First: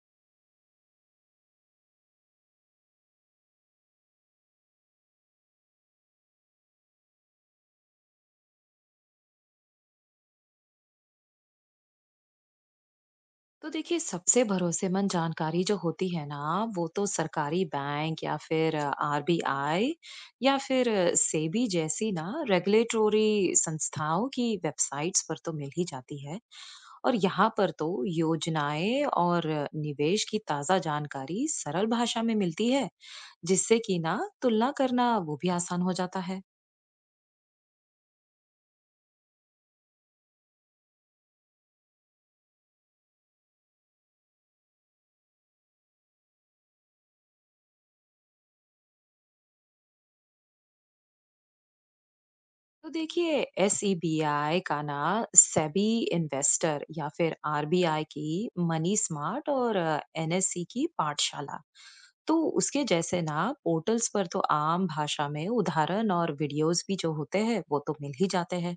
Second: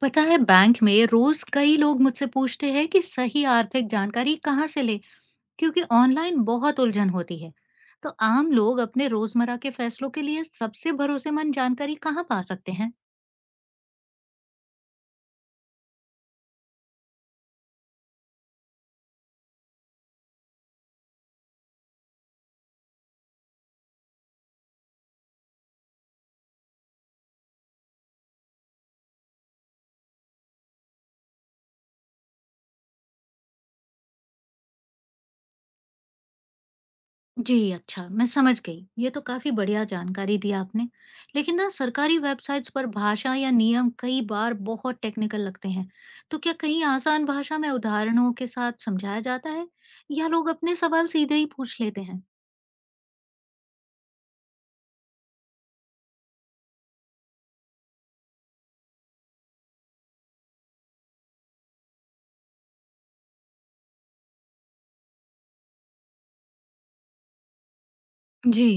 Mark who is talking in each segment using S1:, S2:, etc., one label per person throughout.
S1: पता है बैंक में रोज कई लोग मुझसे पूछते हैं कि सही आर्थिक जानकारी कहाँ से ले। क्योंकि ऑनलाइन बहुत उलझन होती है। तो आम लोग अपने रोजमर्रा के फैसलों के लिए सबसे भरोसेमंद जानकारी कहाँ पा सकते हैं?
S2: तो देखिए, सबसे भरोसेमंद जानकारी जो होती है ना, वो तो सरकारी बैंक या फिर आरबीआई या फिर सेबी जैसी ना रेगुलेटरी संस्थाओं की वेबसाइट्स पर तो मिल ही जाती है। और यहाँ पर तो योजनाएं और निवेश की ताजा जानकारी सरल भाषा में मिलती है, जिससे कि ना तुलना करना वो भी आसान हो जाता है।
S1: जी अच्छा, मैं समझ गई, ये तो काफी बढ़िया जानकारी दी आपने। लेकिन ना सरकारी वेबसाइट्स पर भाषा या नियम कई बार बहुत टेक्निकल लगते हैं। तो क्या कहीं आसान भाषा में उदाहरणों के साथ समझाया जाता है या लोग अपने सवाल सीधे ही पूछ लेते हैं?
S2: तो देखिए, एसईबीआई का ना, सेबी इन्वेस्टर या फिर आरबीआई की मनी स्मार्ट और एनएससी की पाठशाला, तो उसके जैसे ना पोर्टल्स पर तो आम भाषा में उदाहरण और वीडियोस भी जो होते हैं वो तो मिल ही जाते
S1: जी
S2: हैं।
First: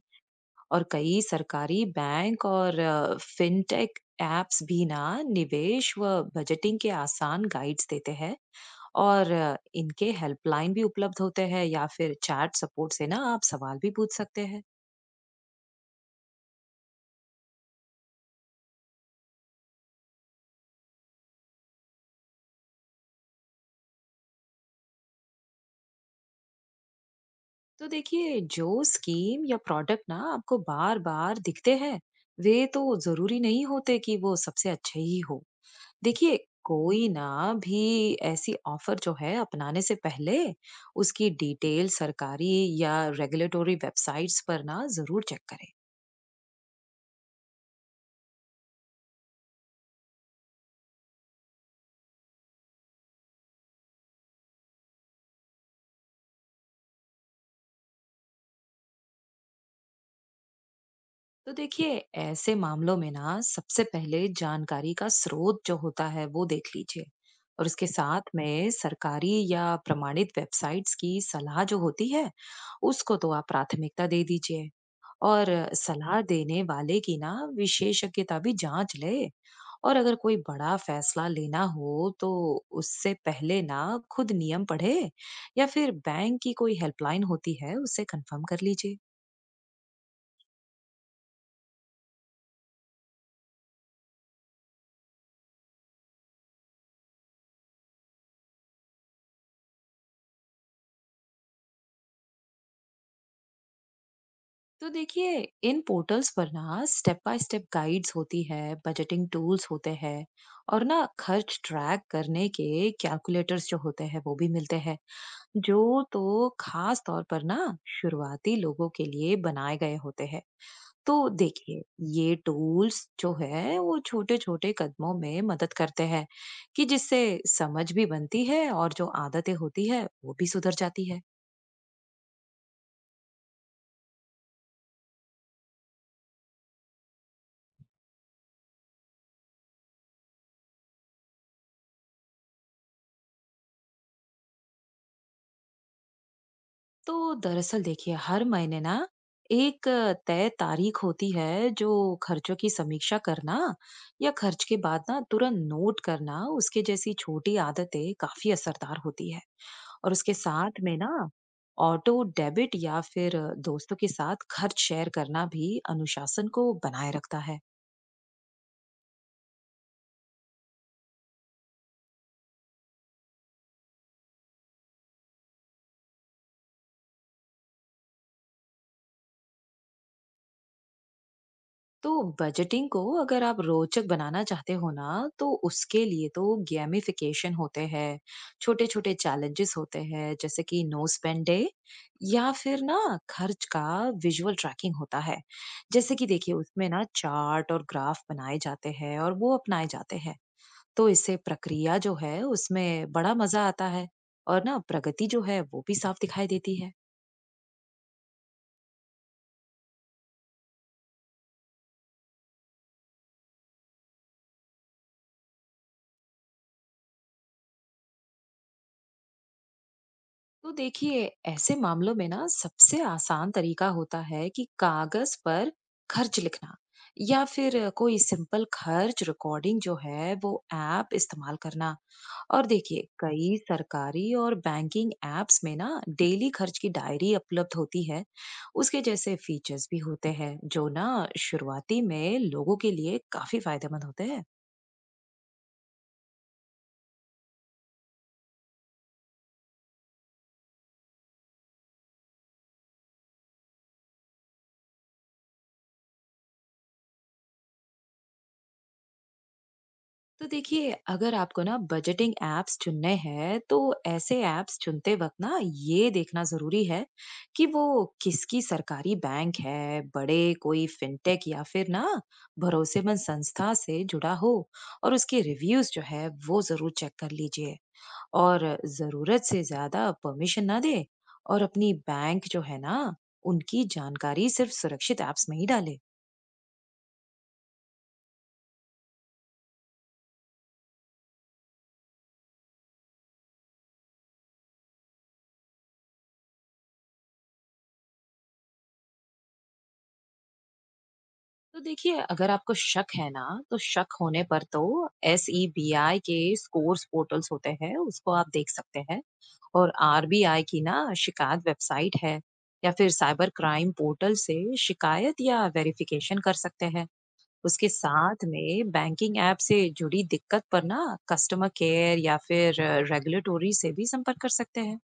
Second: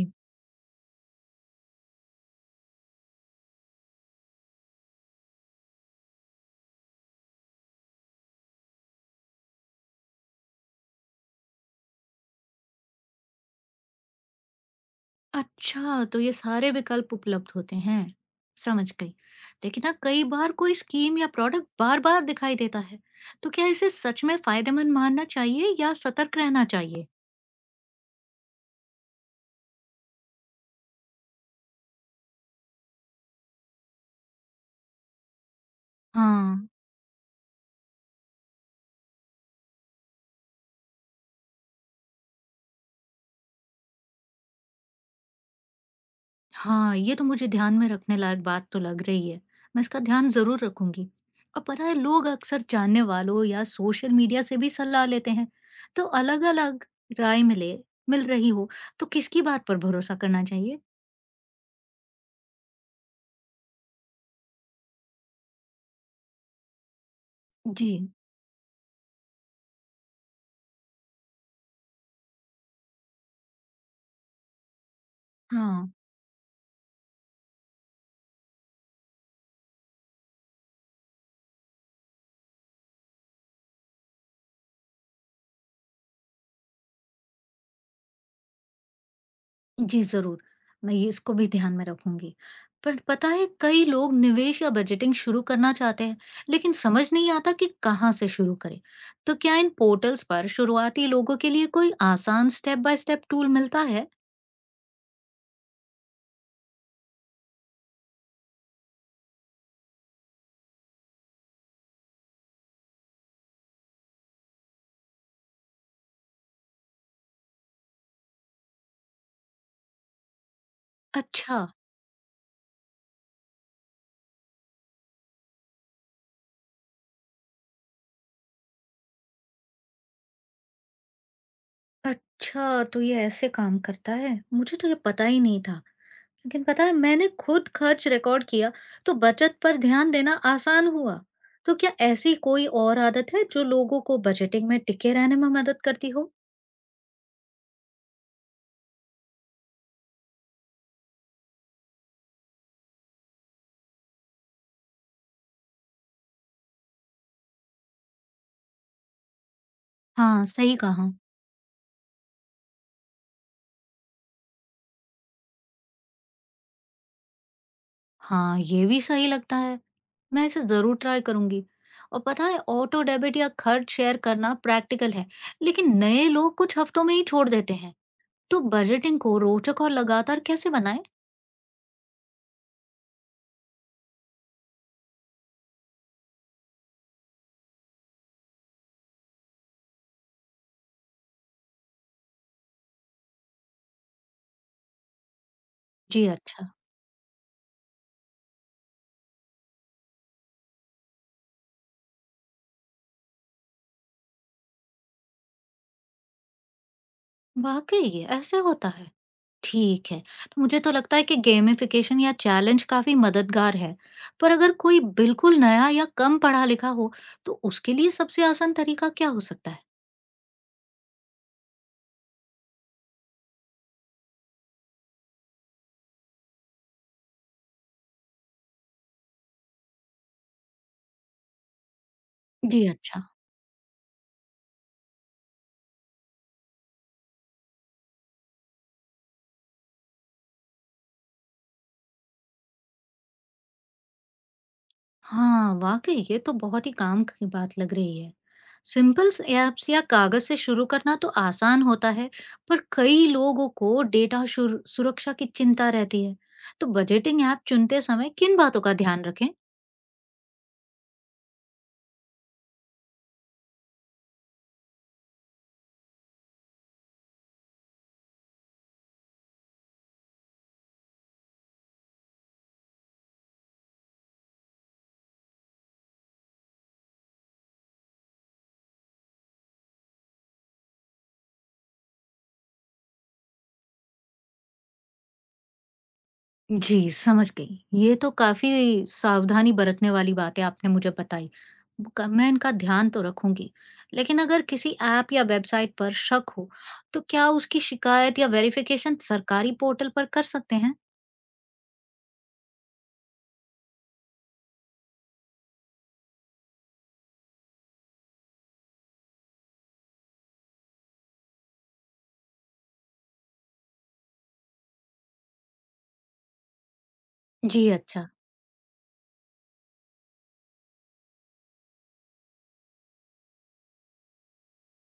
S2: और कई सरकारी बैंक और फिनटेक एप्स भी ना निवेश व बजटिंग के आसान गाइड्स देते हैं। और इनके हेल्पलाइन भी उपलब्ध होते हैं या फिर चैट सपोर्ट से ना आप सवाल भी पूछ सकते हैं।
S1: अच्छा, तो ये सारे विकल्प उपलब्ध होते हैं। समझ गई। लेकिन ना कई बार कोई स्कीम या प्रोडक्ट बार-बार दिखाई देता है, तो क्या इसे सच में फायदेमंद मानना चाहिए या सतर्क रहना चाहिए?
S2: तो देखिए, जो स्कीम या प्रोडक्ट ना आपको बार बार दिखते हैं, वे तो जरूरी नहीं होते कि वो सबसे अच्छे ही हो। देखिए,
S1: हाँ,
S2: कोई ना भी ऐसी ऑफर जो है अपनाने से पहले उसकी डिटेल सरकारी या रेगुलेटरी वेबसाइट्स पर ना जरूर चेक करें।
S1: हाँ, ये तो मुझे ध्यान में रखने लायक बात तो लग रही है। मैं इसका ध्यान ज़रूर रखूंगी। और पता है लोग अक्सर जानने वालों या सोशल मीडिया से भी सलाह लेते हैं। तो अलग-अलग राय मिल रही हो, तो किसकी बात पर भरोसा करना चाहिए?
S2: तो देखिए, ऐसे मामलों में ना सबसे पहले जानकारी का स्रोत जो होता है वो देख लीजिए। और उसके
S1: जी,
S2: साथ में सरकारी या प्रमाणित वेबसाइट्स की सलाह जो होती है, उसको तो आप प्राथमिकता दे दीजिए। और
S1: हाँ।
S2: सलाह देने वाले की ना विशेषज्ञता भी जांच ले। और अगर कोई बड़ा फैसला लेना हो, तो उससे पहले ना खुद नियम पढ़े या फिर बैंक की कोई हेल्पलाइन होती है उससे कंफर्म कर लीजिए।
S1: जी, ज़रूर। मैं ये इसको भी ध्यान में रखूँगी। पर पता है कई लोग निवेश या बजटिंग शुरू करना चाहते हैं, लेकिन समझ नहीं आता कि कहाँ से शुरू करें। तो क्या इन पोर्टल्स पर शुरुआती लोगों के लिए कोई आसान स्टेप बाय स्टेप टूल मिलता है?
S2: तो देखिए, इन पोर्टल्स पर ना स्टेप बाय स्टेप गाइड्स होती है, बजटिंग टूल्स होते हैं, और ना खर्च ट्रैक करने के कैलकुलेटर्स जो होते हैं वो भी मिलते हैं, जो तो खास तौर पर ना शुरुआती लोगों के लिए बनाए गए होते हैं। तो
S1: अच्छा,
S2: देखिए, ये टूल्स जो है वो छोटे छोटे कदमों में मदद करते हैं, कि जिससे समझ भी बनती है और जो आदतें होती है वो भी सुधर जाती है।
S1: अच्छा तो ये ऐसे काम करता है। मुझे तो ये पता ही नहीं था। लेकिन पता है मैंने खुद खर्च रिकॉर्ड किया तो बचत पर ध्यान देना आसान हुआ। तो क्या ऐसी कोई और आदत है जो लोगों को बजटिंग में टिके रहने में मदद करती हो?
S2: तो दरअसल देखिए, हर महीने ना एक तय तारीख होती है जो खर्चों की समीक्षा करना या खर्च के बाद ना तुरंत नोट करना उसके जैसी छोटी आदतें काफी असरदार होती है। और उसके
S1: हाँ, सही
S2: साथ में ना
S1: कहा।
S2: ऑटो डेबिट या फिर दोस्तों के साथ खर्च शेयर करना भी अनुशासन को बनाए रखता है।
S1: हाँ, ये भी सही लगता है। मैं इसे ज़रूर ट्राई करूँगी। और पता है ऑटो डेबिट या खर्च शेयर करना प्रैक्टिकल है, लेकिन नए लोग कुछ हफ्तों में ही छोड़ देते हैं। तो बजटिंग को रोचक और लगातार कैसे बनाएँ?
S2: तो बजटिंग को अगर आप रोचक बनाना चाहते हो ना, तो उसके लिए तो गेमिफिकेशन होते हैं, छोटे छोटे चैलेंजेस होते हैं जैसे कि नो स्पेंड डे या फिर ना खर्च का विजुअल ट्रैकिंग होता है, जैसे कि
S1: जी
S2: देखिए
S1: अच्छा,
S2: उसमें ना चार्ट और ग्राफ बनाए जाते हैं और वो अपनाए जाते हैं। तो इससे प्रक्रिया जो है उसमें बड़ा मजा आता है, और ना प्रगति जो है वो भी साफ दिखाई देती है।
S1: वाक़ई ये ऐसे होता है। ठीक है, तो मुझे तो लगता है कि गेमिफिकेशन या चैलेंज काफ़ी मददगार है। पर अगर कोई बिल्कुल नया या कम पढ़ा-लिखा हो, तो उसके लिए सबसे आसान तरीका क्या हो सकता है?
S2: तो देखिए, ऐसे मामलों में ना सबसे आसान तरीका होता है कि कागज पर खर्च लिखना या फिर कोई सिंपल खर्च रिकॉर्डिंग जो है वो ऐप इस्तेमाल करना। और
S1: जी
S2: देखिए,
S1: अच्छा।
S2: कई सरकारी और बैंकिंग एप्स में ना डेली खर्च की डायरी उपलब्ध होती है, उसके जैसे फीचर्स भी होते हैं जो ना शुरुआती में लोगों के लिए काफी फायदेमंद होते हैं।
S1: हाँ वाकई ये तो बहुत ही काम की बात लग रही है। सिंपल ऐप्स या कागज से शुरू करना तो आसान होता है, पर कई लोगों को डेटा सुरक्षा की चिंता रहती है। तो बजटिंग ऐप चुनते समय किन बातों का ध्यान रखें?
S2: तो देखिए, अगर आपको ना बजटिंग एप्स चुनने हैं, तो ऐसे एप्स चुनते वक्त ना ये देखना जरूरी है कि वो किसकी सरकारी बैंक है, बड़े कोई फिनटेक या फिर ना भरोसेमंद संस्था से जुड़ा हो, और उसके रिव्यूज जो है वो जरूर चेक कर लीजिए। और जरूरत से ज्यादा परमिशन ना दे, और अपनी बैंक जो है ना उनकी जानकारी सिर्फ सुरक्षित एप्स में ही डाले।
S1: जी समझ गई, ये तो काफी सावधानी बरतने वाली बातें आपने मुझे बताई। मैं इनका ध्यान तो रखूंगी। लेकिन अगर किसी ऐप या वेबसाइट पर शक हो, तो क्या उसकी शिकायत या वेरिफिकेशन सरकारी पोर्टल पर कर सकते हैं?
S2: तो देखिए, अगर आपको शक है ना, तो शक होने पर तो एसईबीआई के स्कोर्स पोर्टल्स होते हैं, उसको आप देख सकते हैं। और आरबीआई की ना शिकायत वेबसाइट है, या फिर साइबर क्राइम पोर्टल से शिकायत या वेरिफिकेशन कर सकते हैं।
S1: जी
S2: उसके
S1: अच्छा।
S2: साथ में बैंकिंग ऐप से जुड़ी दिक्कत पर ना कस्टमर केयर या फिर रेगुलेटोरी से भी संपर्क कर सकते हैं।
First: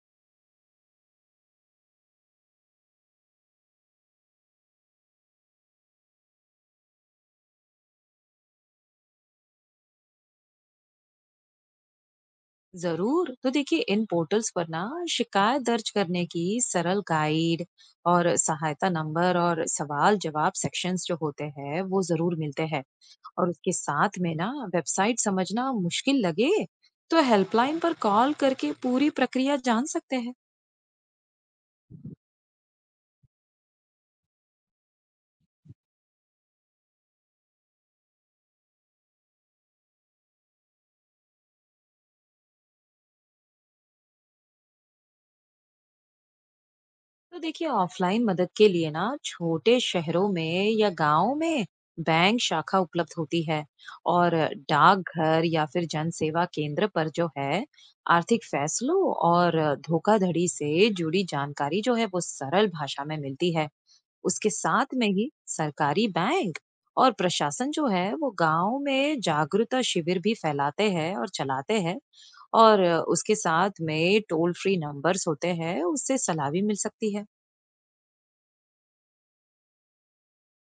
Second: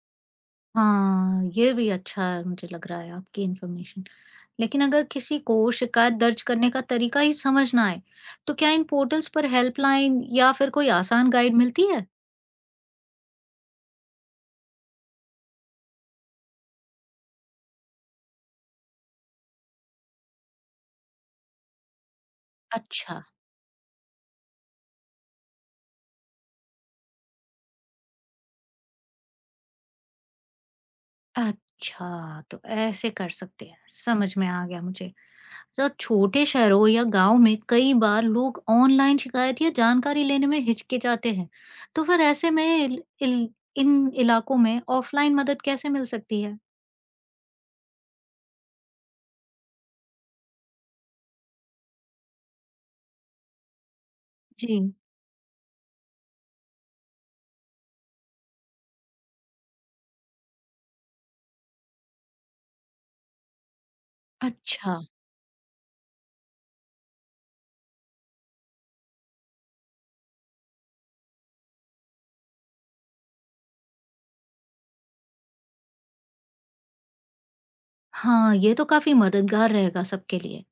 S1: हाँ, ये भी अच्छा मुझे लग रहा है आपकी इन्फॉर्मेशन। लेकिन अगर किसी को शिकायत दर्ज करने का तरीका ही समझ ना आए, तो क्या इन पोर्टल्स पर हेल्पलाइन या फिर कोई आसान गाइड मिलती है?
S2: जरूर, तो देखिए, इन पोर्टल्स पर ना शिकायत दर्ज करने की सरल गाइड और सहायता नंबर और सवाल जवाब सेक्शंस जो होते हैं वो जरूर मिलते हैं।
S1: अच्छा,
S2: और उसके साथ में ना वेबसाइट समझना मुश्किल लगे, तो हेल्पलाइन पर कॉल करके पूरी प्रक्रिया जान सकते हैं।
S1: अच्छा, तो ऐसे कर सकते हैं। समझ में आ गया मुझे। तो छोटे शहरों या गांव में कई बार लोग ऑनलाइन शिकायत या जानकारी लेने में हिचकिचाते हैं। तो फिर ऐसे में इल, इल, इन इलाकों में ऑफलाइन मदद कैसे मिल सकती है?
S2: तो देखिए, ऑफलाइन मदद के लिए ना छोटे शहरों में या गांव में बैंक शाखा उपलब्ध होती है, और
S1: जी।
S2: डाकघर या फिर जन सेवा केंद्र पर जो है आर्थिक फैसलों और धोखाधड़ी से जुड़ी जानकारी जो है वो सरल भाषा में मिलती है। उसके साथ
S1: अच्छा।
S2: में ही सरकारी बैंक और प्रशासन जो है वो गांव में जागरूकता शिविर भी फैलाते हैं और चलाते हैं। और उसके साथ में टोल फ्री नंबर्स होते हैं, उससे सलाह भी मिल सकती है।
S1: हाँ, ये तो काफ़ी मददगार रहेगा सबके लिए।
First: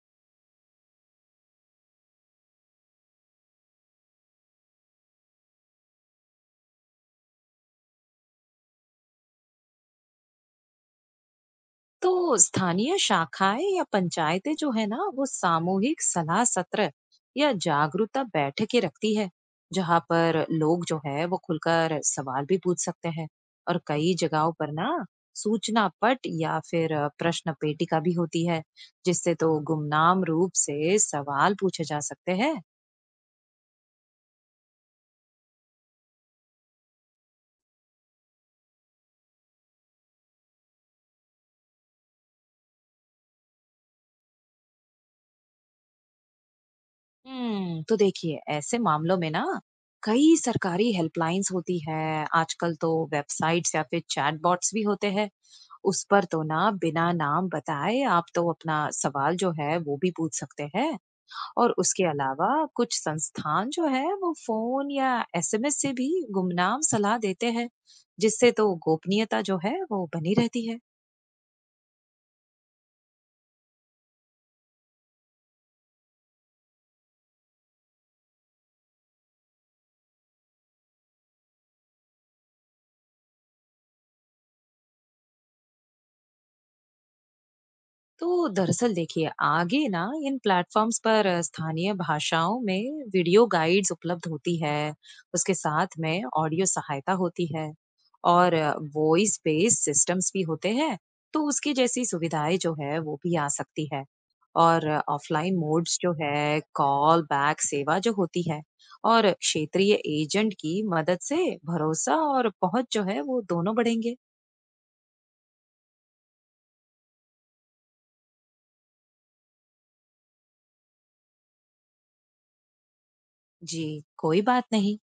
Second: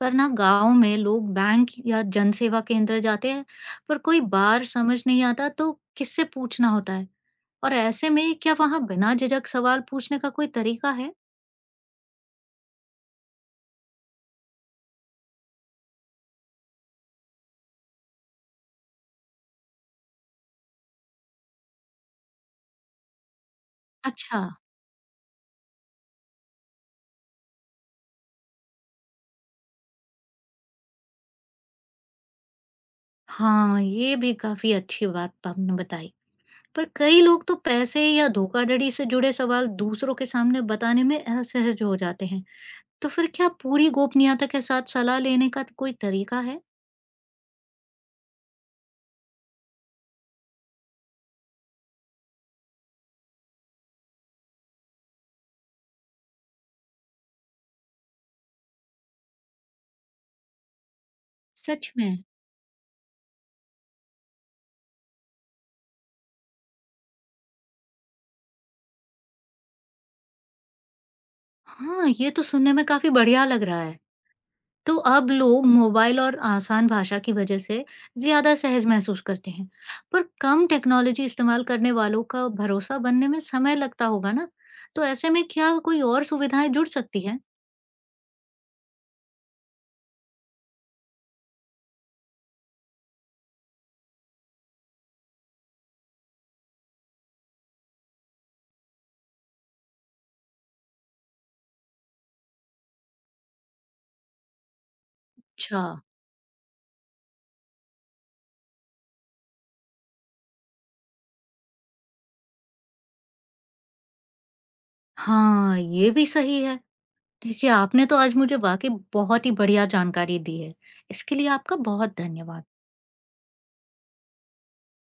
S1: पर ना गाँव में लोग बैंक या जनसेवा केंद्र जाते हैं, पर कोई बार समझ नहीं आता तो किससे पूछना होता है? और ऐसे में क्या वहाँ बिना झिझक सवाल पूछने का कोई तरीका है?
S2: तो स्थानीय शाखाएं या पंचायतें जो है ना वो सामूहिक सलाह सत्र या जागरूकता बैठकें रखती है, जहाँ पर लोग जो है वो खुलकर सवाल भी पूछ सकते हैं। और कई
S1: अच्छा,
S2: जगहों पर ना सूचना पट या फिर प्रश्न पेटिका भी होती है, जिससे तो गुमनाम रूप से सवाल पूछे जा सकते हैं।
S1: हाँ, ये भी काफ़ी अच्छी बात आपने बताई। पर कई लोग तो पैसे या धोखाधड़ी से जुड़े सवाल दूसरों के सामने बताने में असहज हो जाते हैं। तो फिर क्या पूरी गोपनीयता के साथ सलाह लेने का कोई तरीका है?
S2: हम्म, तो देखिए, ऐसे मामलों में ना कई सरकारी हेल्पलाइंस होती है, आजकल तो वेबसाइट्स या फिर चैटबॉट्स भी होते हैं, उस पर तो ना बिना नाम बताए आप तो अपना सवाल जो है वो भी पूछ सकते हैं। और
S1: सच
S2: उसके
S1: में?
S2: अलावा कुछ संस्थान जो है वो फोन या एसएमएस से भी गुमनाम सलाह देते हैं, जिससे तो गोपनीयता जो है वो बनी रहती है।
S1: हाँ, ये तो सुनने में काफ़ी बढ़िया लग रहा है। तो अब लोग मोबाइल और आसान भाषा की वजह से ज़्यादा सहज महसूस करते हैं। पर कम टेक्नोलॉजी इस्तेमाल करने वालों का भरोसा बनने में समय लगता होगा ना? तो ऐसे में क्या कोई और सुविधाएँ जुड़ सकती हैं?
S2: तो दरअसल देखिए, आगे ना इन प्लेटफॉर्म्स पर स्थानीय भाषाओं में वीडियो गाइड्स उपलब्ध होती है, उसके साथ में ऑडियो सहायता होती है, और वॉइस बेस्ड सिस्टम्स भी होते हैं। तो उसकी जैसी सुविधाएं जो है वो भी आ सकती है। और ऑफलाइन
S1: अच्छा,
S2: मोड्स जो है कॉल बैक सेवा जो होती है, और क्षेत्रीय एजेंट की मदद से भरोसा और पहुंच जो है वो दोनों बढ़ेंगे।
S1: हाँ, ये भी सही है। देखिए, आपने तो आज मुझे वाक़ई बहुत ही बढ़िया जानकारी दी है। इसके लिए आपका बहुत धन्यवाद।
S2: जी, कोई बात नहीं।